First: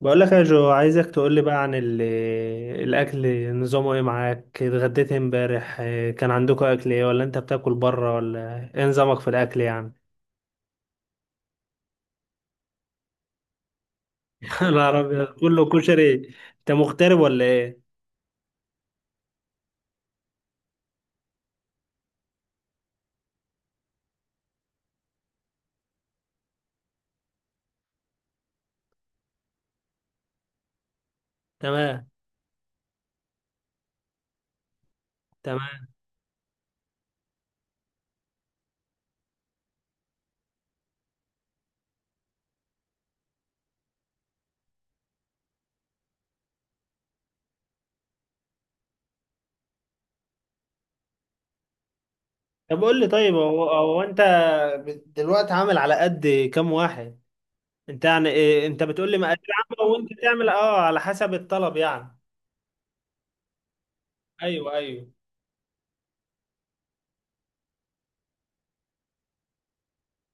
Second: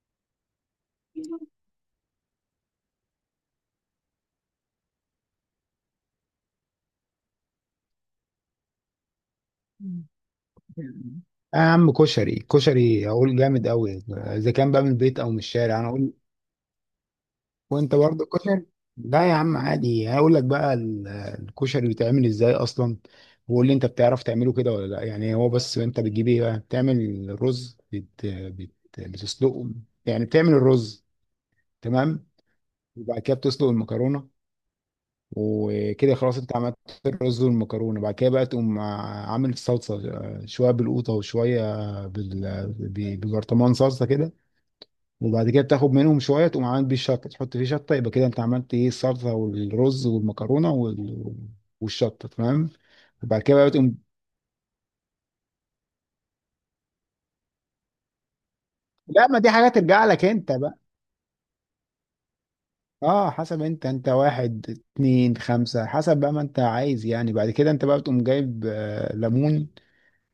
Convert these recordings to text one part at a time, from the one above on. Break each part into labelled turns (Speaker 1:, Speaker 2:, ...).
Speaker 1: بقول لك يا جو، عايزك تقول لي بقى عن الاكل، نظامه ايه؟ معاك اتغديت إيه امبارح؟ كان عندكم اكل ايه، ولا انت بتاكل بره، ولا ايه نظامك في الاكل يعني؟
Speaker 2: يا عم، كشري كشري اقول جامد قوي، اذا كان بقى
Speaker 1: انا
Speaker 2: من البيت
Speaker 1: عربي
Speaker 2: او من
Speaker 1: كله
Speaker 2: الشارع انا اقول.
Speaker 1: كشري. انت مغترب ولا ايه؟
Speaker 2: وانت برضه كشري. لا يا عم عادي، هقول لك بقى الكشري بيتعمل ازاي اصلا. وقول لي انت بتعرف تعمله كده ولا لا يعني. هو بس انت بتجيب ايه بقى؟ بتعمل رز، بتسلقه، يعني بتعمل الرز.
Speaker 1: تمام،
Speaker 2: تمام. وبعد كده بتسلق المكرونه،
Speaker 1: تمام.
Speaker 2: وكده خلاص انت عملت الرز والمكرونه. بعد كده بقى تقوم عامل الصلصه، شويه بالقوطه وشويه ببرطمان صلصه كده. وبعد كده بتاخد منهم شويه، تقوم عامل بيه الشطه، تحط فيه شطه، يبقى كده انت عملت ايه، الصلصه والرز والمكرونه والشطه. تمام.
Speaker 1: طب قول لي، طيب
Speaker 2: وبعد كده
Speaker 1: هو
Speaker 2: بقى تقوم.
Speaker 1: هو انت دلوقتي عامل على قد كام واحد؟ انت يعني إيه؟ انت بتقول لي
Speaker 2: لا، ما
Speaker 1: مقادير
Speaker 2: دي حاجه
Speaker 1: عامه
Speaker 2: ترجع
Speaker 1: وانت
Speaker 2: لك
Speaker 1: تعمل
Speaker 2: انت بقى.
Speaker 1: اه على حسب الطلب يعني؟
Speaker 2: اه، حسب، انت واحد
Speaker 1: ايوه ايوه.
Speaker 2: اتنين خمسة، حسب بقى ما انت عايز يعني. بعد كده انت بقى بتقوم جايب ليمون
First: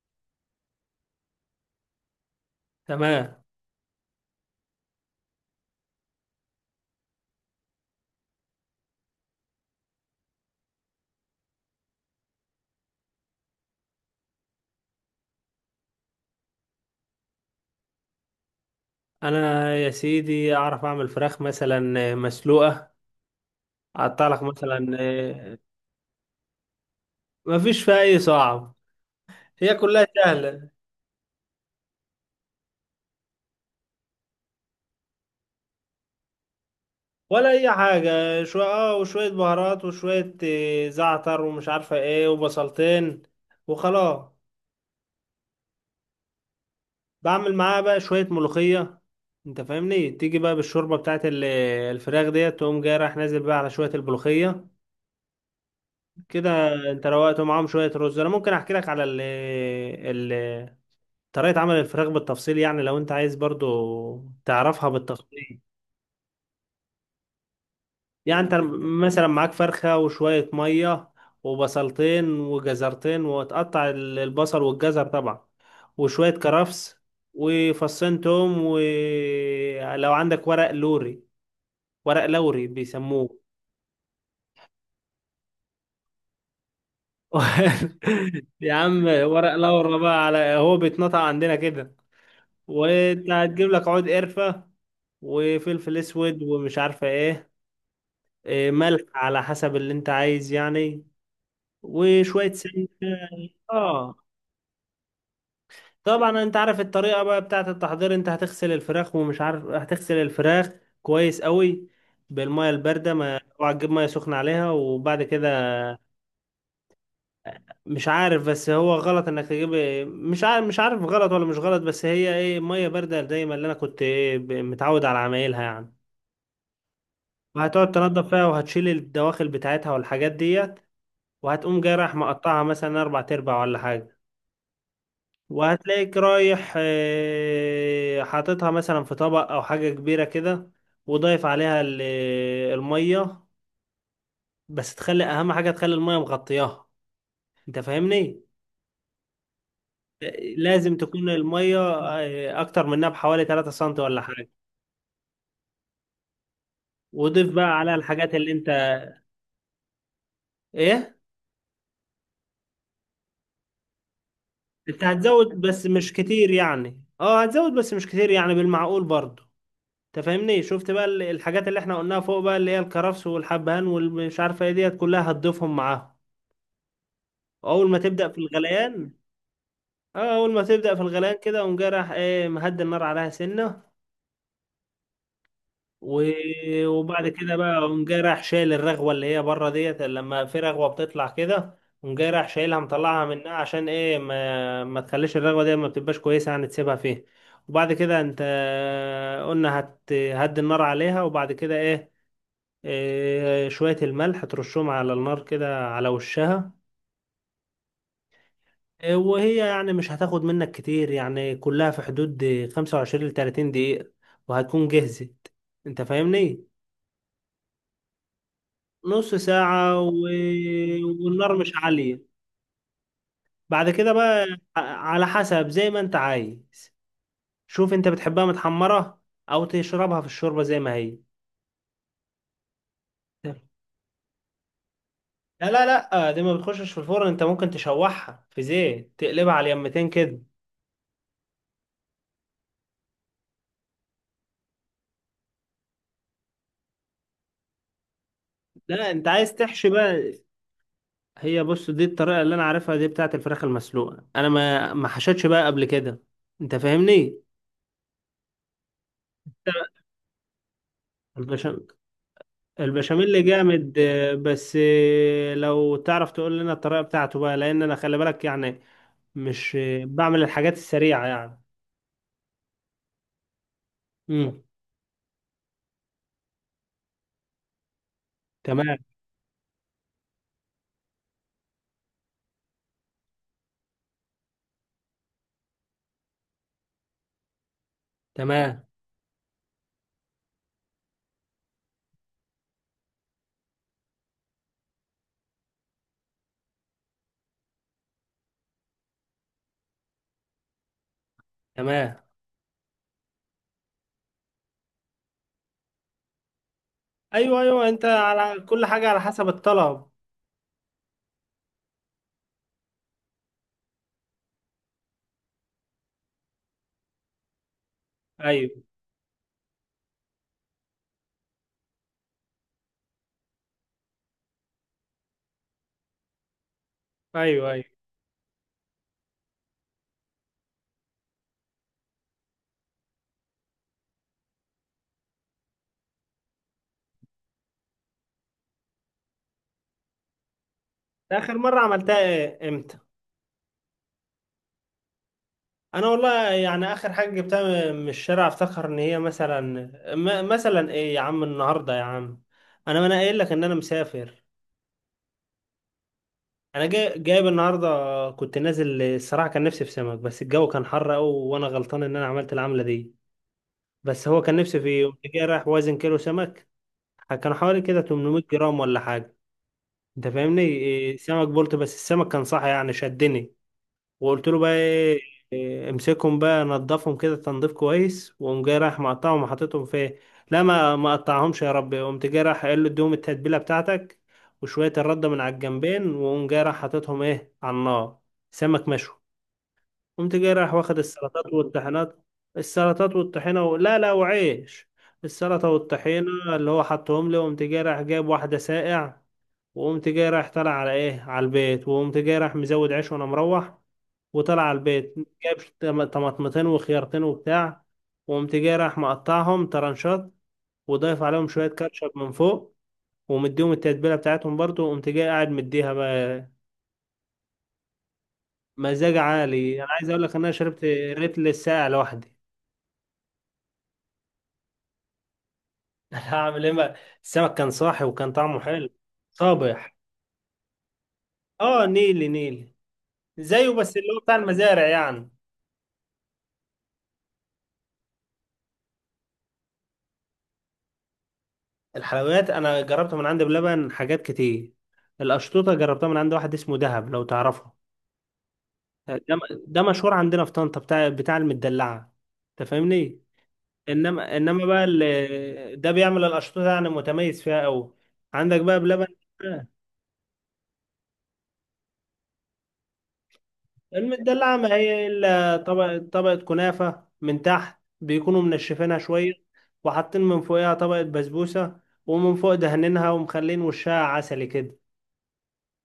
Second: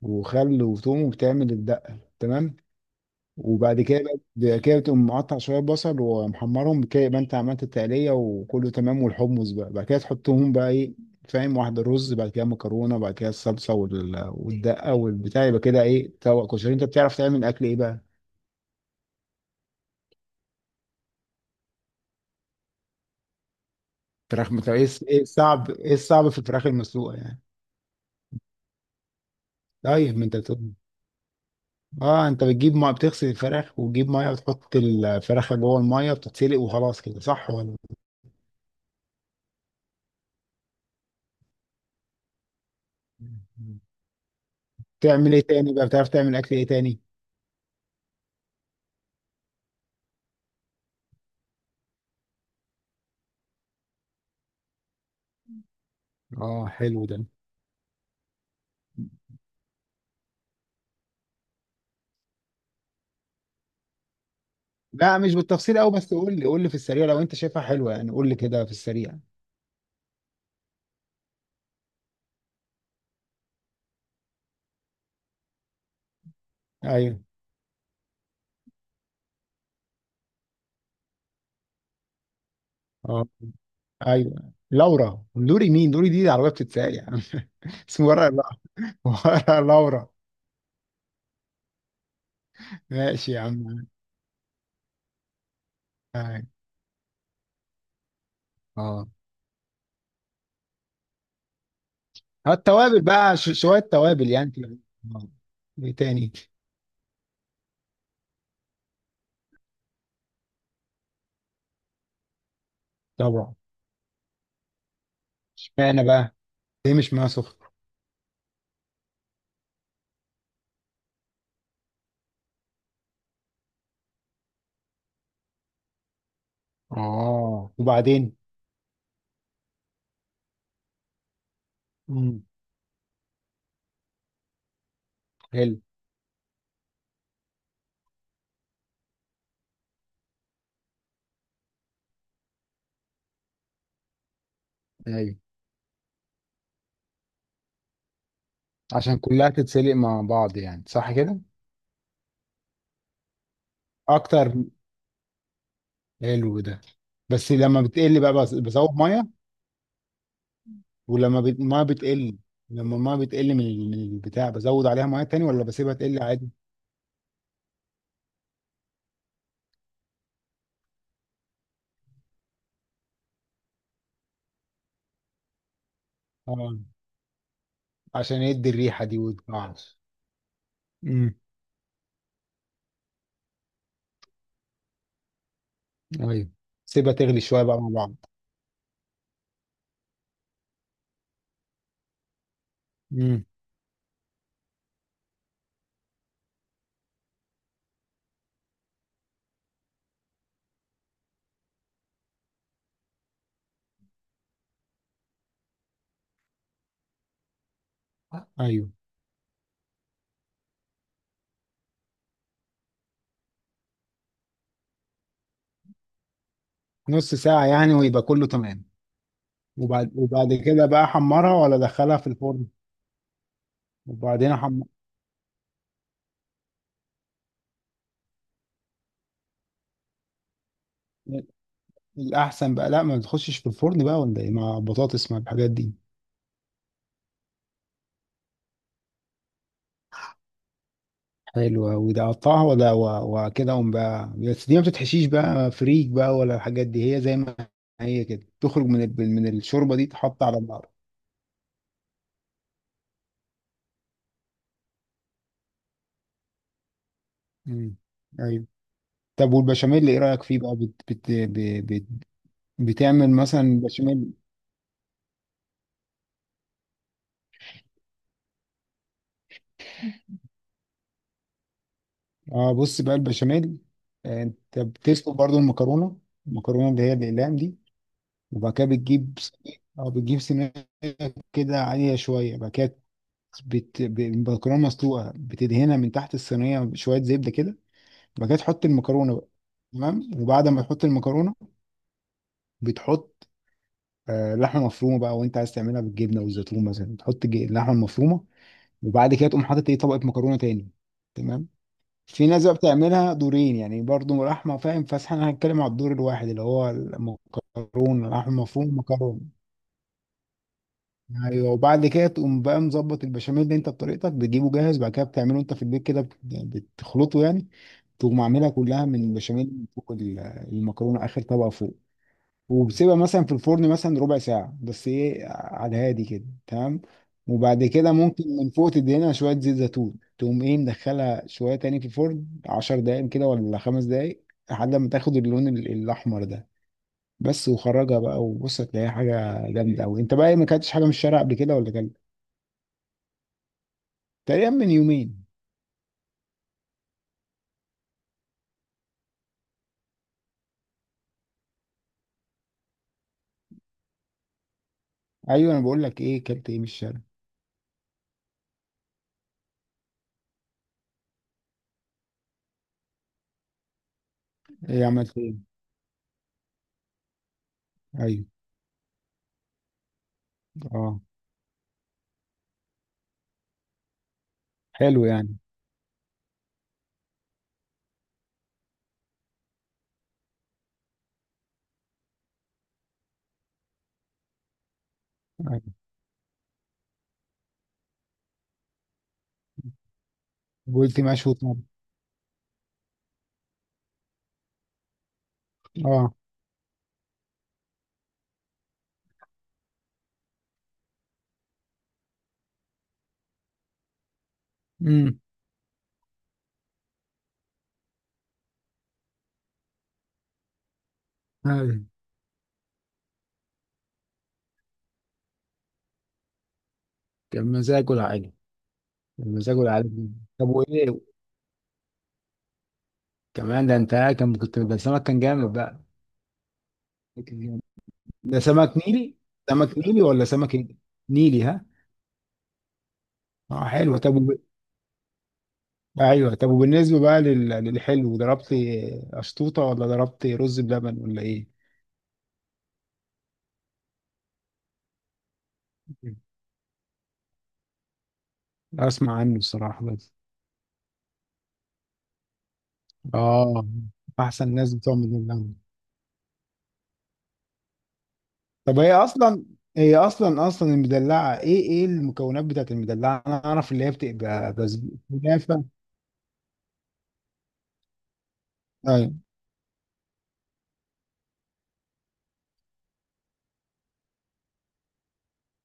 Speaker 2: وخل وثوم، وبتعمل الدقة. تمام.
Speaker 1: تمام.
Speaker 2: وبعد كده بعد كده تقوم مقطع شويه بصل ومحمرهم كده، يبقى انت عملت التقليه وكله تمام. والحمص بقى بعد كده تحطهم بقى، ايه فاهم؟ واحده رز، بعد كده مكرونه، بعد كده الصلصه والدقه والبتاع. يبقى كده ايه، طبق كشري. انت بتعرف تعمل اكل ايه بقى؟
Speaker 1: انا يا سيدي اعرف اعمل فراخ مثلا مسلوقه، حاطه لك
Speaker 2: فراخ
Speaker 1: مثلا
Speaker 2: ايه الصعب في الفراخ المسلوقه يعني؟
Speaker 1: ما فيش فيها اي صعب، هي كلها
Speaker 2: طيب ما انت
Speaker 1: سهله.
Speaker 2: بتقول. اه، انت بتجيب ميه، بتغسل الفراخ، وتجيب ميه، وتحط الفراخ جوه الميه، بتتسلق وخلاص كده،
Speaker 1: ولا
Speaker 2: صح
Speaker 1: اي
Speaker 2: ولا؟
Speaker 1: حاجه، شويه اه وشويه بهارات وشويه، زعتر ومش عارفه ايه وبصلتين وخلاص.
Speaker 2: تعمل ايه تاني بقى؟ بتعرف تعمل اكل ايه تاني؟
Speaker 1: بعمل معاها بقى شويه ملوخيه. انت فاهمني؟ تيجي بقى بالشوربه بتاعت الفراخ ديت، تقوم جاي رايح نازل بقى على شويه الملوخيه. كده
Speaker 2: اه،
Speaker 1: انت
Speaker 2: حلو ده.
Speaker 1: روقت معاهم شويه رز. انا ممكن احكي لك على ال طريقه عمل الفراخ بالتفصيل، يعني لو انت عايز برضو تعرفها
Speaker 2: لا، مش
Speaker 1: بالتفصيل.
Speaker 2: بالتفصيل قوي، بس قول لي قول لي في السريع، لو انت شايفها حلوه يعني، قول لي
Speaker 1: يعني انت
Speaker 2: كده في السريع.
Speaker 1: مثلا معاك فرخة وشوية مية وبصلتين وجزرتين، وتقطع البصل والجزر طبعا، وشوية كرفس
Speaker 2: ايوه.
Speaker 1: وفصين توم، ولو عندك ورق لوري، ورق لوري
Speaker 2: اه،
Speaker 1: بيسموه.
Speaker 2: ايوه. لورا، لوري مين؟ لوري دي عربيه بتتساق يا عم. اسمه ورا لا،
Speaker 1: يا عم ورق
Speaker 2: ورا
Speaker 1: لورا
Speaker 2: لورا.
Speaker 1: بقى، على هو بيتنطق عندنا كده. وانت
Speaker 2: ماشي يا
Speaker 1: هتجيب
Speaker 2: عم.
Speaker 1: لك عود قرفة وفلفل
Speaker 2: أيوة.
Speaker 1: اسود ومش عارفة ايه، ملح
Speaker 2: اه.
Speaker 1: على حسب اللي انت عايز يعني، وشوية سمنة.
Speaker 2: التوابل بقى، شويه
Speaker 1: اه.
Speaker 2: توابل يعني كده. آه. ايه تاني؟
Speaker 1: طبعا انت عارف الطريقه بقى بتاعه التحضير، انت هتغسل الفراخ ومش عارف، هتغسل الفراخ كويس قوي بالميه البارده، ما
Speaker 2: طبعا.
Speaker 1: اوعى تجيب ميه سخنه عليها. وبعد كده
Speaker 2: اشمعنى بقى؟ ليه مش معاها سخن؟
Speaker 1: مش عارف، بس هو غلط انك تجيب، مش عارف مش عارف غلط ولا مش غلط، بس هي ايه، ميه بارده دايما اللي انا كنت ايه متعود على عمايلها يعني.
Speaker 2: اه،
Speaker 1: وهتقعد تنضف
Speaker 2: وبعدين؟
Speaker 1: فيها، وهتشيل الدواخل بتاعتها والحاجات ديت، وهتقوم جاي رايح
Speaker 2: امم.
Speaker 1: مقطعها مثلا اربع تربع ولا حاجه.
Speaker 2: حلو.
Speaker 1: وهتلاقيك رايح حاططها مثلا في طبق او حاجة كبيرة كده، وضايف عليها المية. بس تخلي
Speaker 2: ايوه،
Speaker 1: اهم حاجة، تخلي المية مغطياها. انت فاهمني؟
Speaker 2: عشان كلها تتسلق مع
Speaker 1: آه،
Speaker 2: بعض يعني،
Speaker 1: لازم
Speaker 2: صح
Speaker 1: تكون
Speaker 2: كده؟
Speaker 1: المية اكتر منها بحوالي 3 سم ولا حاجة.
Speaker 2: اكتر. حلو ده.
Speaker 1: وضيف
Speaker 2: بس
Speaker 1: بقى
Speaker 2: لما
Speaker 1: عليها
Speaker 2: بتقل بقى،
Speaker 1: الحاجات اللي انت،
Speaker 2: بزود ميه.
Speaker 1: ايه؟
Speaker 2: ولما الميه بتقل، لما الميه بتقل من البتاع، بزود
Speaker 1: انت
Speaker 2: عليها ميه تاني
Speaker 1: هتزود
Speaker 2: ولا
Speaker 1: بس
Speaker 2: بسيبها
Speaker 1: مش
Speaker 2: تقل عادي؟
Speaker 1: كتير يعني، اه هتزود بس مش كتير يعني، بالمعقول برضه. انت فاهمني؟ شفت بقى الحاجات اللي احنا قلناها فوق بقى، اللي هي الكرفس والحبهان والمش عارفة ايه ديت، كلها هتضيفهم معاهم
Speaker 2: اه.
Speaker 1: اول ما تبدا في
Speaker 2: عشان يدي الريحه
Speaker 1: الغليان.
Speaker 2: دي وتقعش.
Speaker 1: اه اول ما تبدا في
Speaker 2: امم.
Speaker 1: الغليان كده، قوم جاي راح ايه، مهدي النار عليها سنه و...
Speaker 2: ايوه، سيبها
Speaker 1: وبعد
Speaker 2: تغلي
Speaker 1: كده
Speaker 2: شويه
Speaker 1: بقى
Speaker 2: بقى مع
Speaker 1: قوم
Speaker 2: بعض.
Speaker 1: جاي راح شايل الرغوه اللي هي بره ديت، لما في رغوه بتطلع كده، قوم جاي راح شايلها مطلعها
Speaker 2: امم.
Speaker 1: منها، عشان ايه ما تخليش الرغوه دي، ما بتبقاش كويسه يعني تسيبها فيه. وبعد كده انت قلنا هت هدي النار عليها، وبعد كده ايه، شويه الملح ترشهم على النار كده على وشها.
Speaker 2: ايوه،
Speaker 1: وهي يعني مش هتاخد منك كتير يعني، كلها في حدود 25 ل 30 دقيقة وهتكون جهزت. انت فاهمني؟
Speaker 2: نص ساعه يعني ويبقى كله تمام.
Speaker 1: نص ساعة
Speaker 2: وبعد وبعد كده بقى
Speaker 1: والنار
Speaker 2: حمرها
Speaker 1: مش
Speaker 2: ولا دخلها في
Speaker 1: عالية.
Speaker 2: الفرن؟
Speaker 1: بعد كده بقى
Speaker 2: وبعدين
Speaker 1: على حسب زي ما انت عايز. شوف انت بتحبها متحمرة، او تشربها في الشوربة زي ما هي.
Speaker 2: الاحسن بقى، لا ما بتخشش في الفرن بقى ولا ايه، مع بطاطس مع
Speaker 1: لا
Speaker 2: الحاجات
Speaker 1: لا
Speaker 2: دي؟
Speaker 1: لا، دي ما بتخشش في الفرن، انت ممكن تشوحها في زيت تقلبها على اليمتين كده.
Speaker 2: حلو أوي ده، قطعها ولا وكده قوم بقى. بس دي ما بتتحشيش بقى، فريك بقى ولا الحاجات دي، هي زي ما هي كده تخرج
Speaker 1: لا انت
Speaker 2: من
Speaker 1: عايز تحشي
Speaker 2: الشوربة دي
Speaker 1: بقى،
Speaker 2: تحط على النار؟
Speaker 1: هي بص، دي الطريقة اللي أنا عارفها دي، بتاعة الفراخ المسلوقة، أنا ما حشتش بقى قبل كده. أنت فاهمني؟
Speaker 2: مم. ايوه. طب والبشاميل ايه رأيك فيه بقى، بت بت ب-
Speaker 1: البشاميل.
Speaker 2: بت بتعمل
Speaker 1: البشاميل
Speaker 2: مثلا
Speaker 1: جامد
Speaker 2: بشاميل؟
Speaker 1: بس لو تعرف تقول لنا الطريقة بتاعته بقى، لأن أنا خلي بالك يعني، مش بعمل الحاجات السريعة يعني.
Speaker 2: اه، بص بقى البشاميل.
Speaker 1: امم.
Speaker 2: انت بتسلق برضو المكرونة، المكرونة اللي هي الأقلام دي، وبعد كده
Speaker 1: تمام.
Speaker 2: بتجيب سميد كده، عالية شوية. بعد كده المكرونة مسلوقة، بتدهنها من تحت الصينية بشوية زبدة كده. بعد كده
Speaker 1: تمام.
Speaker 2: تحط المكرونه بقى. تمام. وبعد ما تحط المكرونه، بتحط لحمه مفرومه بقى، وانت عايز تعملها بالجبنه والزيتون مثلا، تحط اللحمه المفرومه، وبعد كده تقوم حاطط ايه، طبقه مكرونه تاني. تمام.
Speaker 1: تمام.
Speaker 2: في ناس بقى بتعملها دورين يعني، برضو لحمه، فاهم؟ بس احنا هنتكلم على الدور الواحد، اللي هو
Speaker 1: أيوه أيوه، أنت
Speaker 2: المكرونه
Speaker 1: على
Speaker 2: لحمه
Speaker 1: كل
Speaker 2: مفرومه
Speaker 1: حاجة على
Speaker 2: مكرونه.
Speaker 1: حسب الطلب.
Speaker 2: ايوه. وبعد كده تقوم بقى مظبط البشاميل، اللي انت بطريقتك بتجيبه جاهز، بعد كده بتعمله انت في البيت كده، بتخلطه يعني. تقوم عاملها
Speaker 1: أيوه
Speaker 2: كلها من بشاميل فوق المكرونه، اخر طبقه فوق. وبسيبها مثلا في الفرن مثلا ربع ساعة، بس ايه على الهادي كده. تمام.
Speaker 1: أيوه. أيوه.
Speaker 2: وبعد كده ممكن من فوق تدهنها شوية زيت زيتون، تقوم ايه مدخلها شوية تاني في الفرن عشر دقايق كده، ولا خمس دقايق، لحد ما تاخد اللون الأحمر ده. بس. وخرجها بقى وبص، هتلاقيها حاجة جامدة أوي. أنت بقى إيه، ما كلتش حاجة من الشارع قبل
Speaker 1: آخر
Speaker 2: كده
Speaker 1: مرة
Speaker 2: ولا
Speaker 1: عملتها
Speaker 2: كلت؟
Speaker 1: إيه؟ إمتى؟
Speaker 2: تقريبا من يومين.
Speaker 1: انا والله يعني اخر حاجه جبتها من الشارع، افتكر ان هي مثلا، مثلا ايه يا عم، النهارده يا عم، انا ما انا قايل لك ان انا مسافر.
Speaker 2: أيوه، أنا بقول لك إيه كلت إيه من
Speaker 1: انا جاي
Speaker 2: الشارع؟
Speaker 1: جايب النهارده، كنت نازل الصراحه، كان نفسي في سمك بس الجو كان حر قوي وانا غلطان ان انا عملت العمله دي. بس هو كان نفسي
Speaker 2: إيه
Speaker 1: فيه، قمت
Speaker 2: عملت
Speaker 1: جاي رايح
Speaker 2: إيه؟
Speaker 1: وازن كيلو سمك، كان حوالي كده 800
Speaker 2: أيوه.
Speaker 1: جرام ولا حاجه. انت فاهمني؟
Speaker 2: أه،
Speaker 1: سمك بولت، بس السمك كان صح يعني، شدني وقلت له بقى ايه،
Speaker 2: حلو يعني.
Speaker 1: امسكهم بقى نضفهم كده تنظيف كويس، وقوم جاي رايح مقطعهم وحاططهم في إيه؟ لا ما قطعهمش يا رب، قمت جاي رايح قايل له اديهم التتبيله بتاعتك وشويه الرده من على
Speaker 2: أيوه.
Speaker 1: الجنبين، وقوم جاي رايح حاططهم ايه على النار. سمك مشوي. قمت جاي رايح واخد
Speaker 2: قلت
Speaker 1: السلطات
Speaker 2: مشوي، طب.
Speaker 1: والطحينات، السلطات لا لا، وعيش، السلطه
Speaker 2: أه.
Speaker 1: والطحينه، اللي هو حطهم لي. وقمت جاي رايح جايب واحده ساقع، وقمت جاي رايح طالع على ايه، على البيت. وقمت جاي رايح مزود عيش وانا مروح، وطلع على البيت.
Speaker 2: أمم.
Speaker 1: جاب طماطمتين وخيارتين وبتاع، وقمت جاي راح مقطعهم طرنشات، وضايف عليهم شوية
Speaker 2: أيوه.
Speaker 1: كاتشب من فوق، ومديهم التتبيلة بتاعتهم برضو، وقمت جاي قاعد مديها بقى.
Speaker 2: كان مزاج ولا حاجة؟
Speaker 1: مزاج
Speaker 2: مزاجه
Speaker 1: عالي، انا عايز اقول
Speaker 2: العالمي.
Speaker 1: لك ان انا
Speaker 2: طب
Speaker 1: شربت
Speaker 2: وايه
Speaker 1: ريتل الساقع لوحدي.
Speaker 2: كمان؟ ده انت كان كنت، ده سمك كان جامد بقى.
Speaker 1: هعمل ايه بقى؟ السمك كان صاحي وكان
Speaker 2: ده
Speaker 1: طعمه حلو،
Speaker 2: سمك نيلي؟
Speaker 1: صابح.
Speaker 2: سمك نيلي ولا سمك ايه؟ نيلي،
Speaker 1: اه،
Speaker 2: ها؟
Speaker 1: نيلي نيلي، زيه
Speaker 2: اه،
Speaker 1: بس اللي
Speaker 2: حلو.
Speaker 1: هو
Speaker 2: طب
Speaker 1: بتاع المزارع يعني.
Speaker 2: ايوه طب، وبالنسبه بقى للحلو ضربت اشطوطه ولا ضربت رز بلبن ولا ايه؟
Speaker 1: الحلويات انا جربتها من عند بلبن حاجات كتير. القشطوطه جربتها من عند واحد اسمه دهب، لو تعرفه. ده
Speaker 2: اسمع عنه
Speaker 1: ده
Speaker 2: الصراحه
Speaker 1: مشهور
Speaker 2: بس.
Speaker 1: عندنا في طنطا، بتاع بتاع المدلعه. انت فاهمني؟
Speaker 2: اه.
Speaker 1: انما
Speaker 2: احسن
Speaker 1: بقى
Speaker 2: ناس بتوع المدلعه.
Speaker 1: ده بيعمل الاشطوطه يعني، متميز فيها قوي. عندك بقى
Speaker 2: طب
Speaker 1: بلبن.
Speaker 2: هي اصلا المدلعه ايه المكونات بتاعت المدلعه؟ انا اعرف اللي هي
Speaker 1: المدلعه
Speaker 2: بتبقى
Speaker 1: ما
Speaker 2: بس
Speaker 1: هي الا
Speaker 2: كنافه.
Speaker 1: طبقه، طبقه كنافه من تحت بيكونوا منشفينها شويه، وحاطين من فوقها طبقه بسبوسه، ومن فوق دهنينها ومخلين وشها عسلي كده.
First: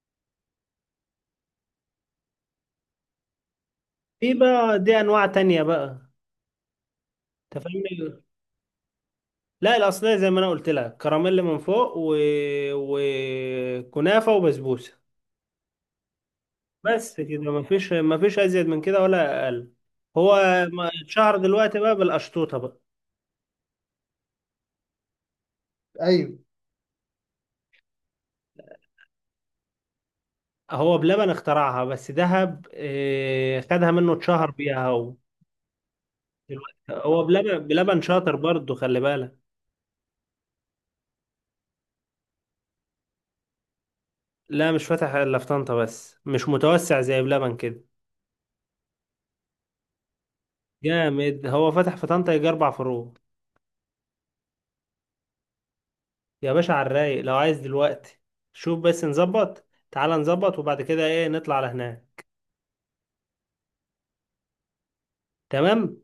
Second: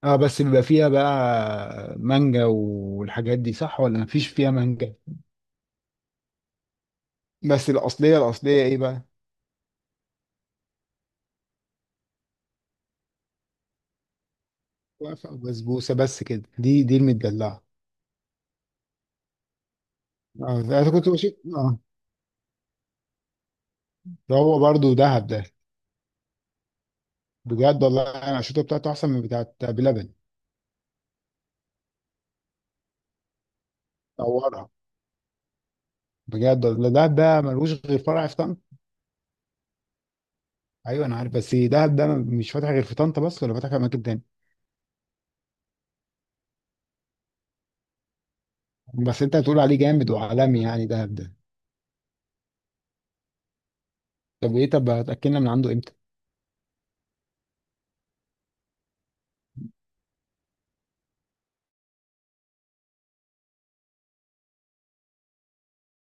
Speaker 2: اه، بس بيبقى فيها بقى مانجا والحاجات دي، صح ولا مفيش
Speaker 1: في
Speaker 2: فيها
Speaker 1: بقى
Speaker 2: مانجا؟
Speaker 1: دي انواع تانية بقى. انت
Speaker 2: بس الاصليه
Speaker 1: فاهمني؟
Speaker 2: الاصليه ايه بقى؟
Speaker 1: لا الاصليه زي ما انا قلت لك، كراميل من فوق وكنافه وبسبوسه،
Speaker 2: واقفه وبسبوسه بس كده، دي
Speaker 1: بس كده،
Speaker 2: المدلعه.
Speaker 1: مفيش مفيش ازيد من كده ولا اقل. هو
Speaker 2: اه،
Speaker 1: ما-
Speaker 2: انا كنت بشوف.
Speaker 1: اتشهر دلوقتي
Speaker 2: اه،
Speaker 1: بقى بالقشطوطه بقى.
Speaker 2: ده هو برضو دهب ده.
Speaker 1: ايوه.
Speaker 2: بجد والله، انا الشوطه بتاعته احسن من بتاعت بلبن.
Speaker 1: هو بلبن اخترعها، بس دهب خدها منه اتشهر
Speaker 2: طورها.
Speaker 1: بيها هو
Speaker 2: بجد والله
Speaker 1: دلوقتي.
Speaker 2: دهب
Speaker 1: هو
Speaker 2: ده
Speaker 1: بلبن
Speaker 2: ملوش غير
Speaker 1: بلبن
Speaker 2: فرع
Speaker 1: شاطر
Speaker 2: في طنطا.
Speaker 1: برضه، خلي بالك.
Speaker 2: ايوه انا عارف، بس دهب ده مش فاتح غير في طنطا بس، ولا فاتح في اماكن تاني؟
Speaker 1: لا مش فاتح الا في طنطا بس، مش متوسع زي بلبن كده.
Speaker 2: بس انت هتقول عليه جامد وعالمي يعني دهب ده؟
Speaker 1: جامد، هو فتح في طنطا يجي اربع فروع.
Speaker 2: طب ايه، طب هتاكلنا من عنده امتى؟
Speaker 1: يا باشا على الرايق، لو عايز دلوقتي شوف بس نظبط، تعال نظبط وبعد كده ايه نطلع على هناك. تمام.